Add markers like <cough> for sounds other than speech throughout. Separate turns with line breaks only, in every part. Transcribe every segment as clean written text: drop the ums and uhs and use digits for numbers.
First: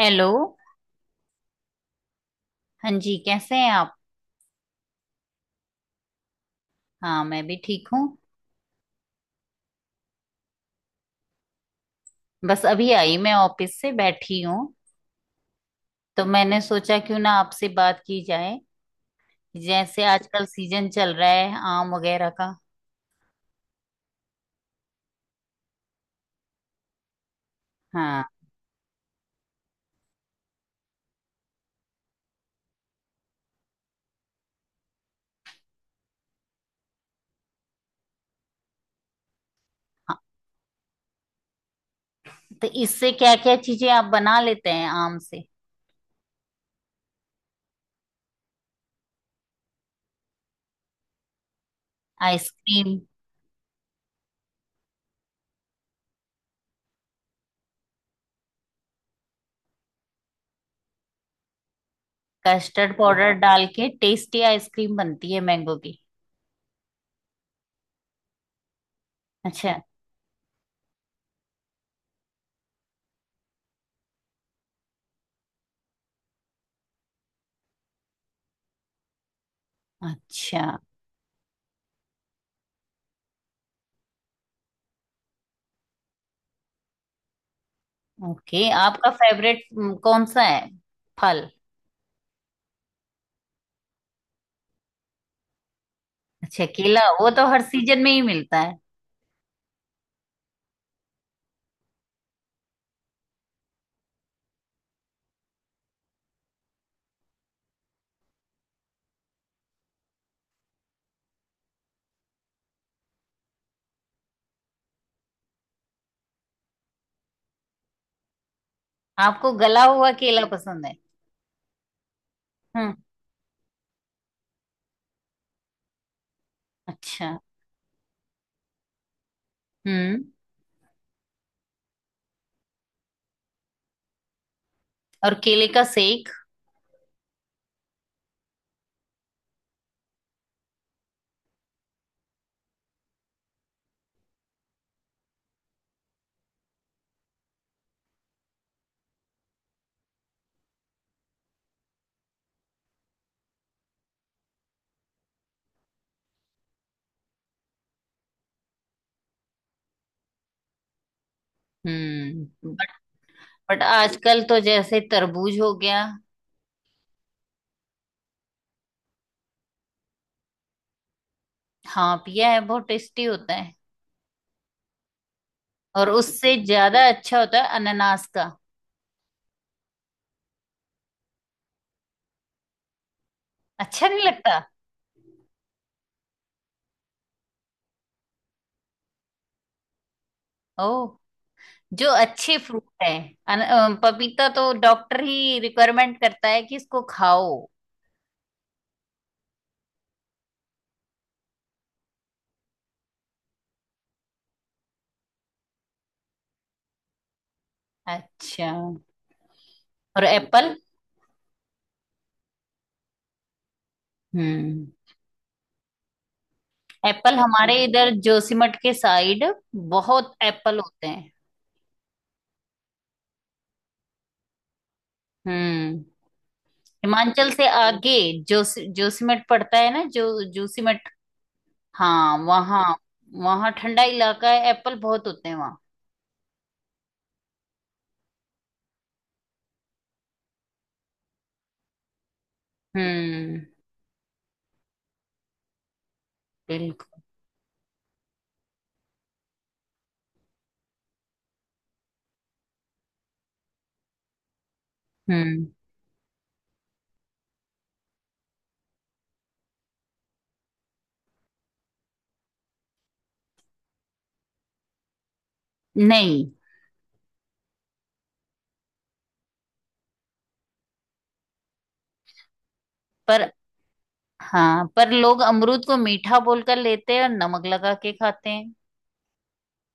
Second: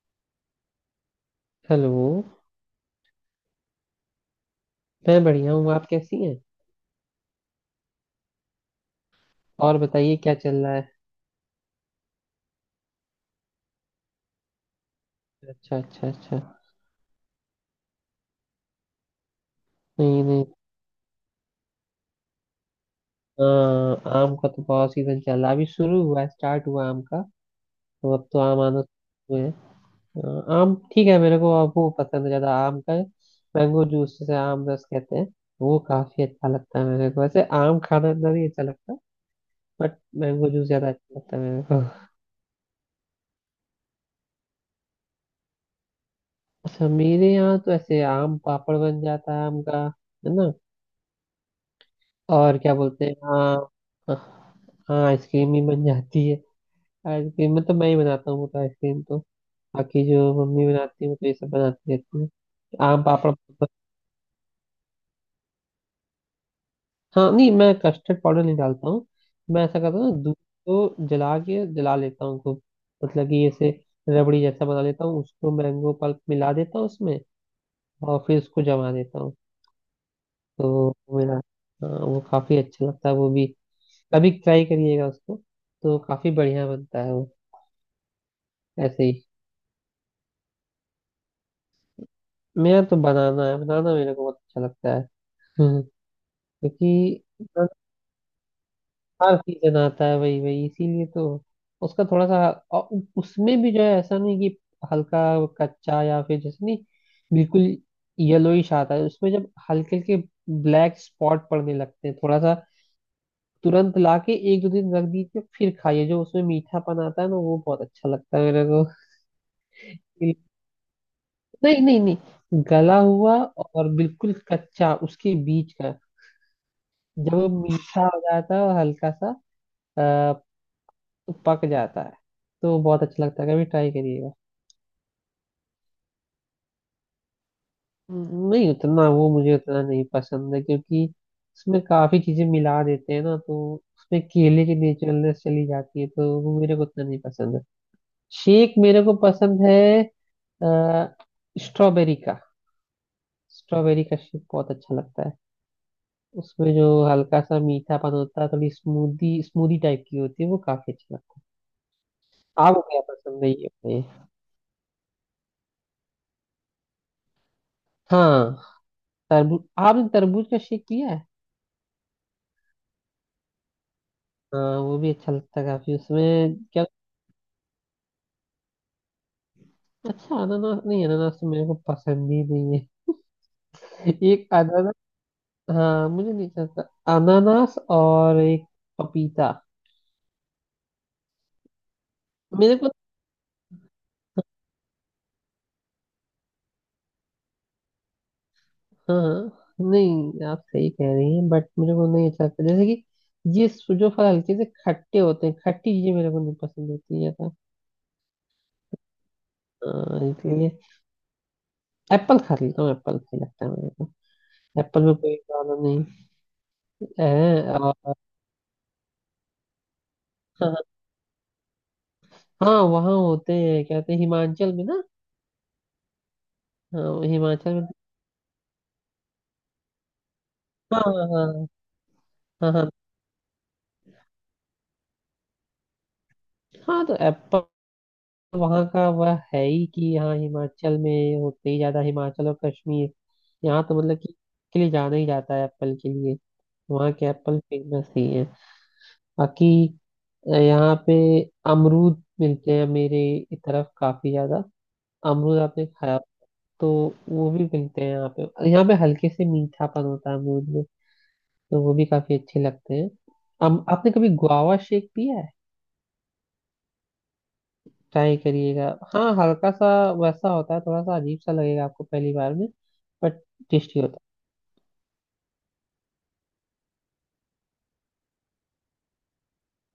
Hello.
Hello.
हाँ जी, कैसे हैं आप?
मैं बढ़िया हूँ। आप कैसी हैं?
हाँ, मैं भी ठीक हूँ।
और बताइए क्या चल रहा है?
बस अभी आई, मैं ऑफिस से बैठी हूँ।
अच्छा अच्छा
तो
अच्छा।
मैंने सोचा क्यों ना आपसे बात की जाए। जैसे
नहीं
आजकल
नहीं।
सीजन चल रहा है आम वगैरह का।
हाँ आम का तो बहुत सीजन चल रहा है, अभी शुरू हुआ है, स्टार्ट हुआ आम का। तो अब
हाँ।
तो आम आना शुरू हुए हैं। हाँ, आम ठीक है, मेरे को अब वो पसंद है ज़्यादा आम का। मैंगो जूस जिसे आम रस कहते हैं, वो काफ़ी अच्छा लगता है मेरे को। वैसे आम खाना इतना नहीं अच्छा लगता, बट
हाँ।
मैंगो जूस ज़्यादा अच्छा लगता है मेरे को।
तो इससे क्या क्या चीजें आप बना लेते हैं आम से?
अच्छा, मेरे यहाँ तो ऐसे आम पापड़ बन जाता है आम का। है ना। और क्या
आइसक्रीम।
बोलते हैं, हाँ। हाँ आइसक्रीम ही बन जाती है। आइसक्रीम में तो मैं ही बनाता हूँ वो, तो आइसक्रीम तो बाकी जो मम्मी बनाती है वो, तो ये सब बनाती रहती है।
कस्टर्ड
आम पापड़
पाउडर डाल
पापड़।
के टेस्टी आइसक्रीम बनती है मैंगो की।
हाँ, नहीं मैं कस्टर्ड पाउडर नहीं डालता हूँ। मैं ऐसा
अच्छा।
करता हूँ ना, दूध को जला के जला लेता हूँ खूब। मतलब कि ऐसे रबड़ी जैसा बना लेता हूँ उसको, मैंगो पल्प मिला देता हूँ उसमें, और फिर उसको जमा देता हूँ।
अच्छा,
तो वो मेरा। हाँ, वो काफी अच्छा लगता है वो भी, कभी ट्राई करिएगा उसको, तो काफी बढ़िया बनता है वो,
ओके।
ऐसे
आपका
ही।
फेवरेट कौन सा है फल?
मेरा तो बनाना है, बनाना मेरे को बहुत अच्छा लगता है। <laughs> हम्म।
अच्छा, केला
क्योंकि
वो तो हर
बनाना
सीजन में ही मिलता है।
हर सीजन आता है, वही वही इसीलिए तो उसका थोड़ा सा। और उसमें भी जो है ऐसा नहीं कि हल्का कच्चा या फिर जैसे, नहीं बिल्कुल येलोइश आता है उसमें, जब हल्के हल्के ब्लैक स्पॉट पड़ने लगते हैं थोड़ा सा, तुरंत लाके एक दो दिन रख दीजिए, फिर खाइए, जो उसमें मीठापन आता है ना, वो बहुत अच्छा लगता है मेरे को।
आपको गला हुआ केला पसंद है?
नहीं नहीं नहीं।
हम्म।
गला हुआ और बिल्कुल कच्चा उसके बीच का,
अच्छा।
जब वो मीठा हो जाता है और हल्का सा
हम्म।
अ, पक जाता है, तो बहुत अच्छा लगता है, कभी ट्राई करिएगा।
और केले का सेक?
नहीं उतना वो मुझे उतना नहीं पसंद है, क्योंकि उसमें काफी चीजें मिला देते हैं ना, तो उसमें केले की नेचुरलनेस चली जाती है, तो वो मेरे को उतना नहीं पसंद है। शेक मेरे को पसंद है, अ, स्ट्रॉबेरी का। स्ट्रॉबेरी का शेक बहुत अच्छा लगता है, उसमें जो हल्का सा मीठापन होता है, थोड़ी स्मूदी स्मूदी टाइप की होती है, वो काफी अच्छा लगता है।
हम्म।
आपको
बट
क्या पसंद नहीं है ये
बट
बताइए?
आजकल तो जैसे तरबूज हो गया।
हाँ, तरबूज। आपने तरबूज का शेक पिया है?
हाँ पिया है, बहुत टेस्टी होता है।
हाँ वो भी अच्छा लगता है काफी,
और उससे
उसमें क्या।
ज्यादा अच्छा होता है अनानास का।
अच्छा अनानास नहीं, अनानास तो मेरे को पसंद ही नहीं है।
अच्छा,
<laughs>
नहीं
एक
लगता?
अनानास। हाँ मुझे नहीं चलता। अनानास और एक पपीता।
ओ, जो अच्छे
मेरे
फ्रूट
को
है। पपीता तो डॉक्टर ही रिक्वायरमेंट करता है कि इसको खाओ।
हाँ। नहीं, आप सही कह रही हैं, बट मेरे को नहीं अच्छा लगता, जैसे कि ये जो फल हल्के से खट्टे होते हैं, खट्टी चीजें मेरे को नहीं पसंद होती है ज्यादा।
अच्छा।
हाँ,
और
इसलिए।
एप्पल?
एप्पल खा लेता हूँ, एप्पल सही लगता है मेरे को।
हम्म।
एप्पल में कोई प्रॉब्लम नहीं है
एप्पल हमारे इधर
और।
जोशीमठ के साइड बहुत
हाँ,
एप्पल होते हैं।
हाँ वहाँ होते हैं, क्या कहते हैं हिमाचल में ना।
हम्म।
हाँ
हिमाचल से
हिमाचल में।
आगे जोस जोशीमठ पड़ता है ना, जो
हाँ
जोशीमठ।
हाँ।
हाँ
हाँ
वहाँ,
हाँ।
वहाँ ठंडा इलाका है, एप्पल बहुत होते हैं वहाँ।
हाँ तो एप्पल वहाँ का वह है ही कि, हाँ हिमाचल में होते ही ज्यादा, हिमाचल और कश्मीर।
हम्म।
यहाँ तो मतलब कि के लिए जाना ही जाता है एप्पल के लिए। वहाँ
बिल्कुल।
के एप्पल फेमस ही है। बाकी यहाँ पे अमरूद मिलते हैं मेरे इस तरफ काफी ज्यादा। अमरूद
हम्म।
आपने खाया। तो वो भी मिलते हैं यहाँ पे, यहाँ पे हल्के से मीठापन होता है अमरूद में, तो वो भी काफी अच्छे लगते हैं। आपने कभी गुआवा शेक पिया है?
नहीं।
ट्राई करिएगा। हाँ हल्का सा वैसा होता है, थोड़ा सा अजीब सा लगेगा आपको पहली बार में, बट
पर
टेस्टी होता
हाँ, पर लोग अमरूद को मीठा बोलकर लेते हैं और नमक लगा के खाते हैं।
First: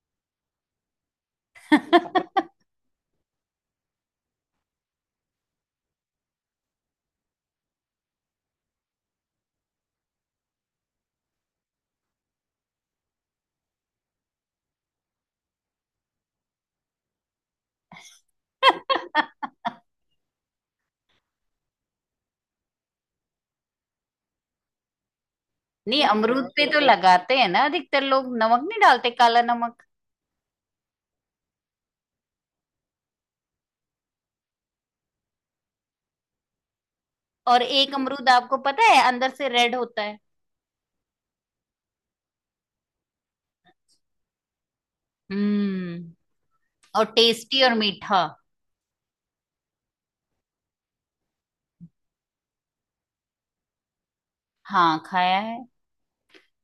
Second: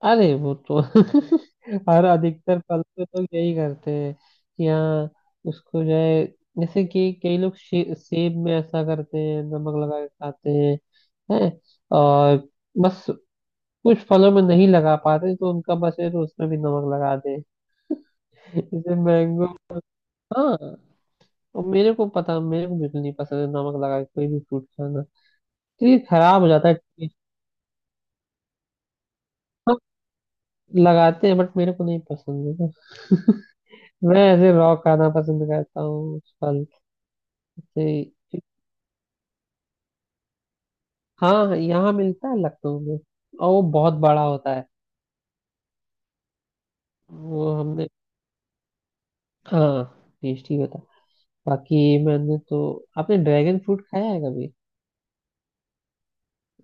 है। अरे वो तो <laughs> और
<laughs>
अधिकतर फल पे तो यही करते हैं कि, हाँ उसको जो है, जैसे कि कई लोग सेब में ऐसा करते हैं, नमक लगा के खाते हैं है। और बस कुछ फलों में नहीं लगा पाते, तो उनका बस है तो उसमें भी नमक लगा दे। <laughs> जैसे मैंगो। हाँ। और मेरे को पता, मेरे को बिल्कुल नहीं पसंद है नमक लगा के कोई भी फ्रूट खाना,
नहीं,
क्योंकि खराब
अमरूद
हो
पे
जाता है
तो
taste।
लगाते हैं ना अधिकतर लोग नमक, नहीं डालते काला
हम
नमक।
लगाते हैं बट मेरे को नहीं पसंद है ना। मैं ऐसे रॉ खाना पसंद करता हूँ फल
और एक
से।
अमरूद आपको पता है अंदर से रेड होता है।
हाँ यहाँ मिलता है लखनऊ में, और वो बहुत बड़ा होता है।
हम्म। और
वो
टेस्टी और
हमने।
मीठा।
हाँ टेस्टी होता है। बाकी मैंने तो। आपने ड्रैगन फ्रूट खाया है कभी?
हाँ खाया है।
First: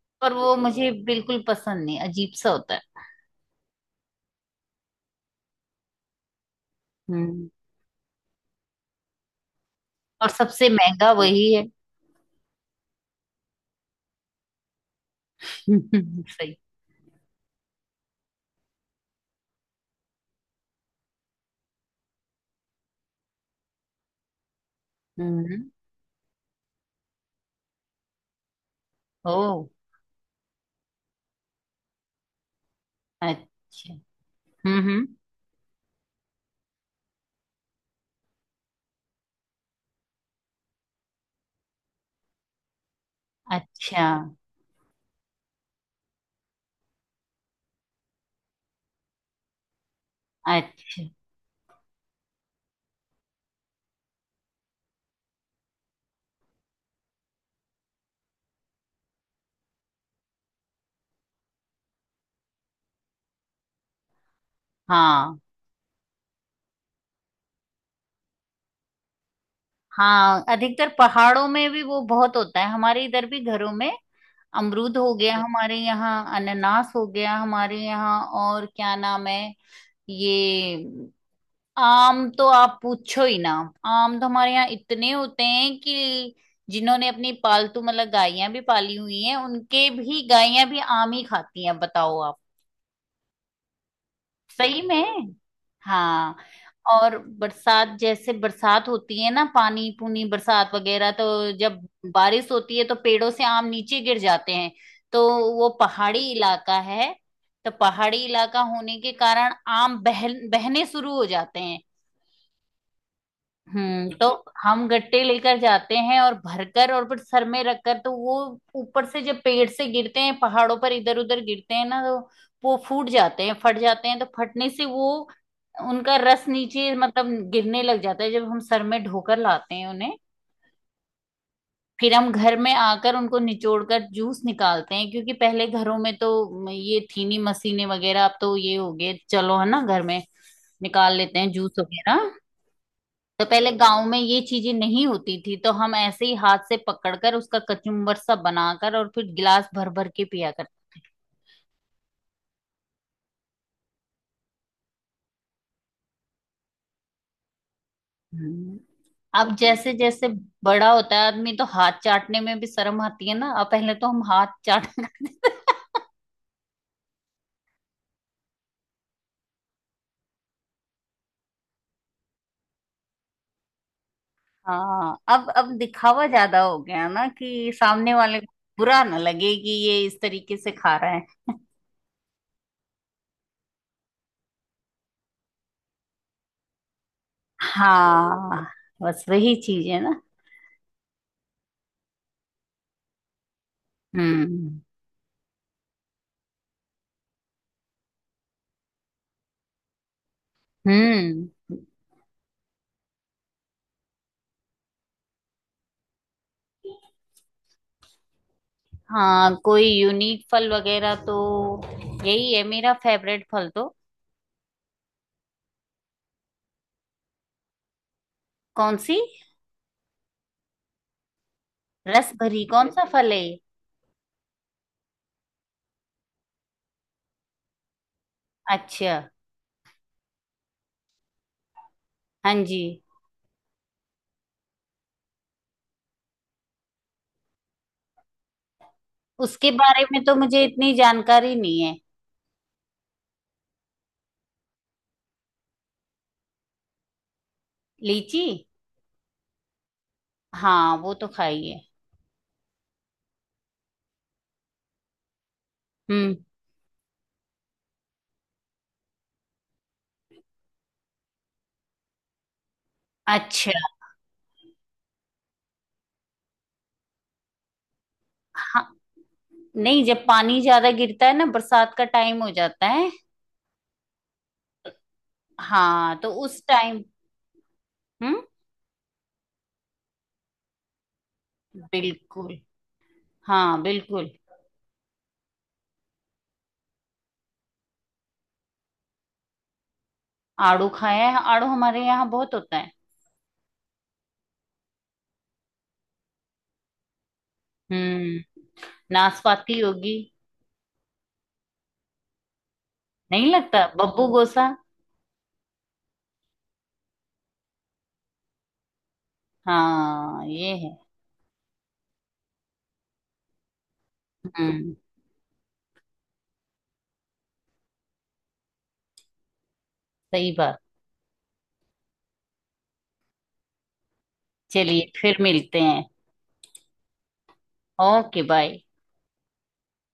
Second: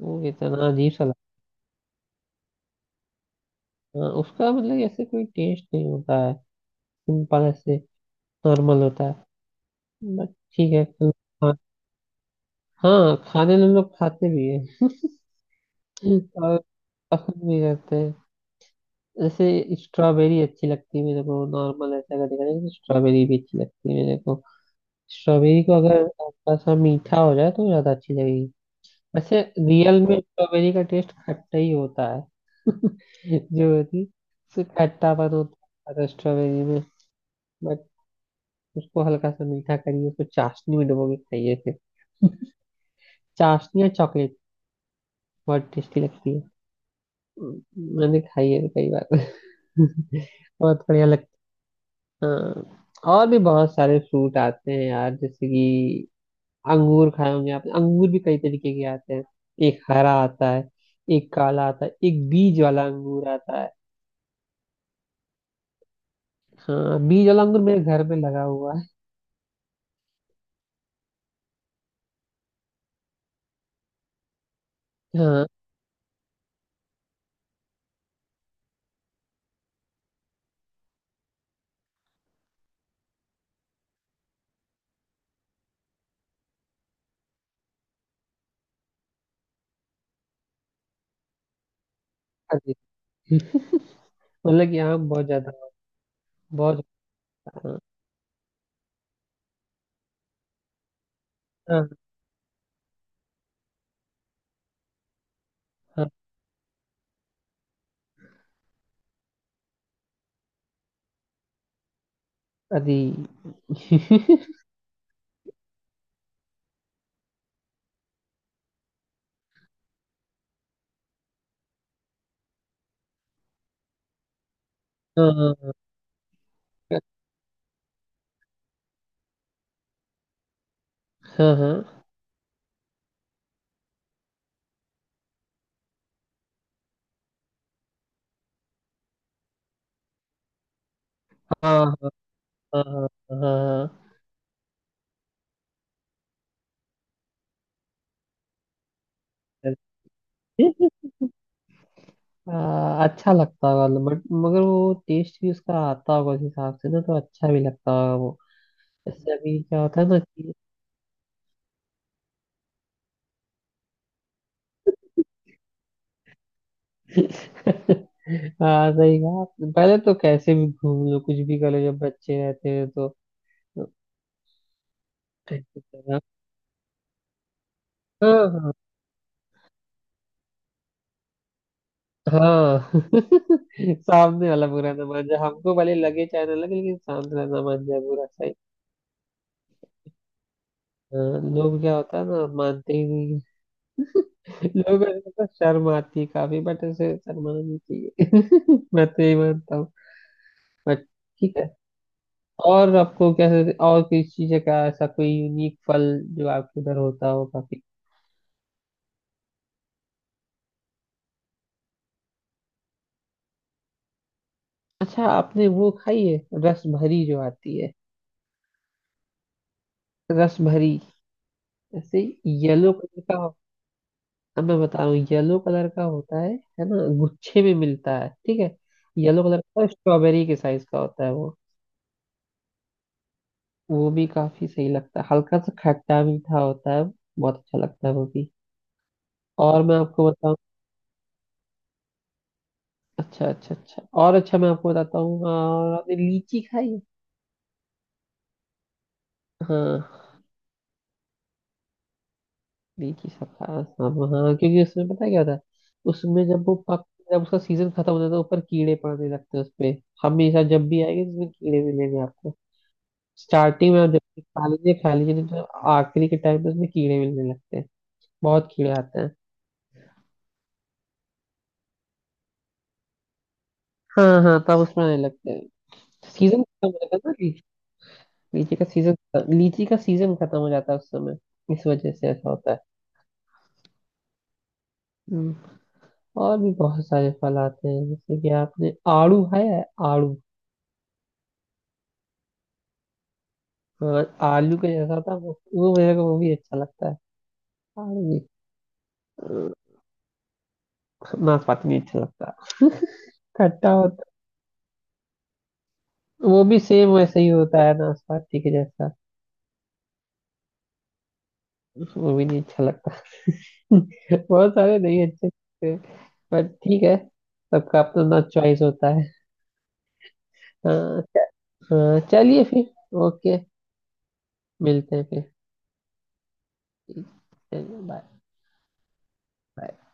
वो
पर वो
इतना
मुझे
अजीब सा
बिल्कुल पसंद नहीं, अजीब सा होता है।
लगता है उसका, मतलब ऐसे कोई टेस्ट नहीं होता है, सिंपल
हम्म।
ऐसे नॉर्मल होता है।
और
बट
सबसे
ठीक
महंगा
है।
वही है। <laughs>
हाँ खाने में हम लोग खाते भी हैं
सही।
और पसंद भी करते हैं। जैसे स्ट्रॉबेरी अच्छी लगती है मेरे को नॉर्मल, ऐसा अगर देखा जाए तो स्ट्रॉबेरी भी अच्छी लगती है मेरे को।
हम्म।
स्ट्रॉबेरी को अगर थोड़ा सा मीठा हो जाए तो ज्यादा अच्छी लगेगी। वैसे
ओ।
रियल में स्ट्रॉबेरी का टेस्ट खट्टा ही होता है। <laughs> जो
अच्छा।
होती है, उससे
हम्म, हम्म।
खट्टापन होता है स्ट्रॉबेरी में। बट उसको हल्का सा मीठा करिए, उसको चाशनी में डुबो के खाइए फिर, चाशनी और
अच्छा।
चॉकलेट, बहुत टेस्टी लगती है। मैंने खाई है कई बार। <laughs> बहुत
अच्छा।
बढ़िया लगता। हाँ और भी बहुत सारे फ्रूट आते हैं यार, जैसे कि अंगूर खाए होंगे आपने, अंगूर भी कई तरीके के आते हैं। एक हरा आता है, एक काला आता है, एक बीज वाला अंगूर आता है।
हाँ।
हाँ बीज वाला अंगूर मेरे घर में लगा हुआ है।
हाँ, अधिकतर पहाड़ों में भी वो बहुत होता है, हमारे इधर भी घरों में। अमरूद हो गया
हाँ।
हमारे यहाँ, अनानास हो गया हमारे यहाँ, और क्या नाम है ये। आम तो आप पूछो ही ना। आम तो हमारे यहाँ इतने होते हैं कि जिन्होंने अपनी पालतू मतलब गायें भी पाली हुई हैं, उनके भी गायें भी आम ही खाती हैं, बताओ आप।
अरे, मतलब कि
सही
आम
में।
बहुत ज्यादा,
हाँ।
बहुत।
और
हाँ
बरसात, जैसे बरसात होती है ना, पानी पूनी बरसात वगैरह, तो जब
हाँ।
बारिश होती है तो पेड़ों से आम नीचे गिर जाते हैं। तो वो
हाँ,
पहाड़ी इलाका है, तो पहाड़ी इलाका होने के कारण आम बह बहने शुरू हो जाते हैं।
अरे।
हम्म। तो
<laughs>
क्योंकि हम गट्टे लेकर जाते हैं और भरकर और फिर सर में रखकर, तो वो ऊपर से जब पेड़ से गिरते हैं, पहाड़ों पर इधर उधर गिरते हैं ना, तो वो फूट जाते हैं, फट जाते हैं, तो फटने से वो,
हाँ हाँ।
उनका रस नीचे मतलब गिरने लग जाता है जब हम सर में ढोकर लाते हैं उन्हें।
हाँ हाँ।
फिर हम घर में आकर उनको निचोड़ कर जूस निकालते हैं, क्योंकि पहले घरों में तो ये थी नहीं मशीनें वगैरह, अब तो ये हो गए चलो, है ना, घर में निकाल लेते हैं जूस
हाँ हाँ।
वगैरह।
हाँ हाँ,
तो पहले गांव
हाँ,
में ये चीजें नहीं होती थी, तो हम ऐसे ही हाथ से पकड़कर उसका कचुम्बर सा बनाकर और फिर गिलास
हाँ,
भर भर के पिया करते।
हाँ, अच्छा लगता होगा, बट मगर वो टेस्ट भी उसका आता होगा उस हिसाब से ना, तो अच्छा भी लगता होगा वो।
हम्म।
जैसे
अब
अभी क्या
जैसे
होता है ना
जैसे
कि
बड़ा होता है आदमी, तो हाथ चाटने में भी शर्म आती है ना, अब पहले तो हम हाथ चाट। <laughs>
<laughs> हाँ सही कहा आपने। पहले तो कैसे भी घूम लो, कुछ भी कर लो, जब बच्चे रहते हैं तो।
हाँ, अब दिखावा ज्यादा हो गया ना कि सामने
हाँ
वाले को
हाँ।
बुरा ना लगे कि ये इस तरीके से खा रहा है।
हाँ। <laughs> सामने वाला बुरा ना मान जाए, हमको भले लगे चाहे ना लगे, लेकिन सामने वाला ना मान जाए बुरा, सही।
हाँ, बस वही चीज है ना।
हाँ, लोग क्या होता है ना, मानते ही नहीं।
हम्म।
लोगों को तो शर्म आती है काफी, बट ऐसे शर्माना नहीं चाहिए। <laughs> मैं तो यही मानता हूँ। बट
हम्म।
ठीक है। और आपको कैसे, और कोई चीज का ऐसा कोई यूनिक फल जो आपके उधर होता हो काफी।
हाँ, कोई यूनिक फल वगैरह तो यही है मेरा फेवरेट फल तो।
अच्छा आपने वो खाई है, रस भरी जो आती है?
कौन सी?
रस भरी ऐसे।
रस भरी कौन
येलो
सा
कलर
फल
का
है
हो-
ये?
अब मैं बता रहा हूँ येलो कलर का होता है ना, गुच्छे में मिलता है, ठीक है।
अच्छा।
येलो कलर का स्ट्रॉबेरी के साइज का होता है वो।
हाँ जी।
वो भी काफी सही लगता है, हल्का सा खट्टा मीठा होता है, बहुत अच्छा लगता है वो भी।
उसके
और मैं
बारे में
आपको
तो
बताऊं।
मुझे इतनी जानकारी नहीं है।
अच्छा अच्छा अच्छा, और अच्छा मैं आपको बताता हूँ, और आपने लीची खाई है?
लीची?
हाँ
हाँ, वो तो खाई है।
लीची सब खा, सब हाँ क्योंकि उसमें पता है क्या होता है,
हम्म।
उसमें जब वो पक, जब उसका सीजन खत्म हो जाता है तो ऊपर कीड़े पड़ने लगते हैं उसपे। हमेशा जब भी आएंगे तो उसमें कीड़े मिलेंगे आपको।
अच्छा।
स्टार्टिंग में आप जब भी खा लीजिए खा लीजिए, नहीं तो आखिरी के टाइम पे उसमें कीड़े मिलने लगते हैं, बहुत
हाँ।
कीड़े आते हैं।
नहीं, जब पानी ज्यादा गिरता है ना, बरसात का टाइम हो जाता है।
हाँ हाँ तब उसमें आने लगते हैं।
हाँ, तो उस
सीजन खत्म हो
टाइम।
जाता है ना,
हम्म।
लीची का सीजन। लीची का सीजन खत्म हो जाता है उस समय, इस वजह से ऐसा
बिल्कुल।
होता है।
हाँ, बिल्कुल।
हम्म। और भी बहुत सारे फल आते हैं जैसे कि आपने आड़ू खाया है? आड़ू।
आड़ू खाया है, आड़ू हमारे यहाँ बहुत होता है।
हाँ, आलू का जैसा होता है वो मेरे को वो भी अच्छा लगता है, आड़ू भी।
हम्म।
अ,
नाशपाती होगी।
नाशपाती भी अच्छा लगता है।
नहीं लगता
खट्टा होता
बब्बू गोसा।
है। वो भी सेम वैसे ही होता है नाशपाती के जैसा।
हाँ ये है।
वो भी नहीं अच्छा लगता। <laughs> बहुत
हम्म।
सारे नहीं अच्छे लगते, पर ठीक है, सबका अपना अपना चॉइस होता है।
सही बात।
हाँ। हाँ चलिए फिर। ओके।
चलिए
मिलते हैं
फिर
फिर।
मिलते हैं।
then but।
Okay bye.
but।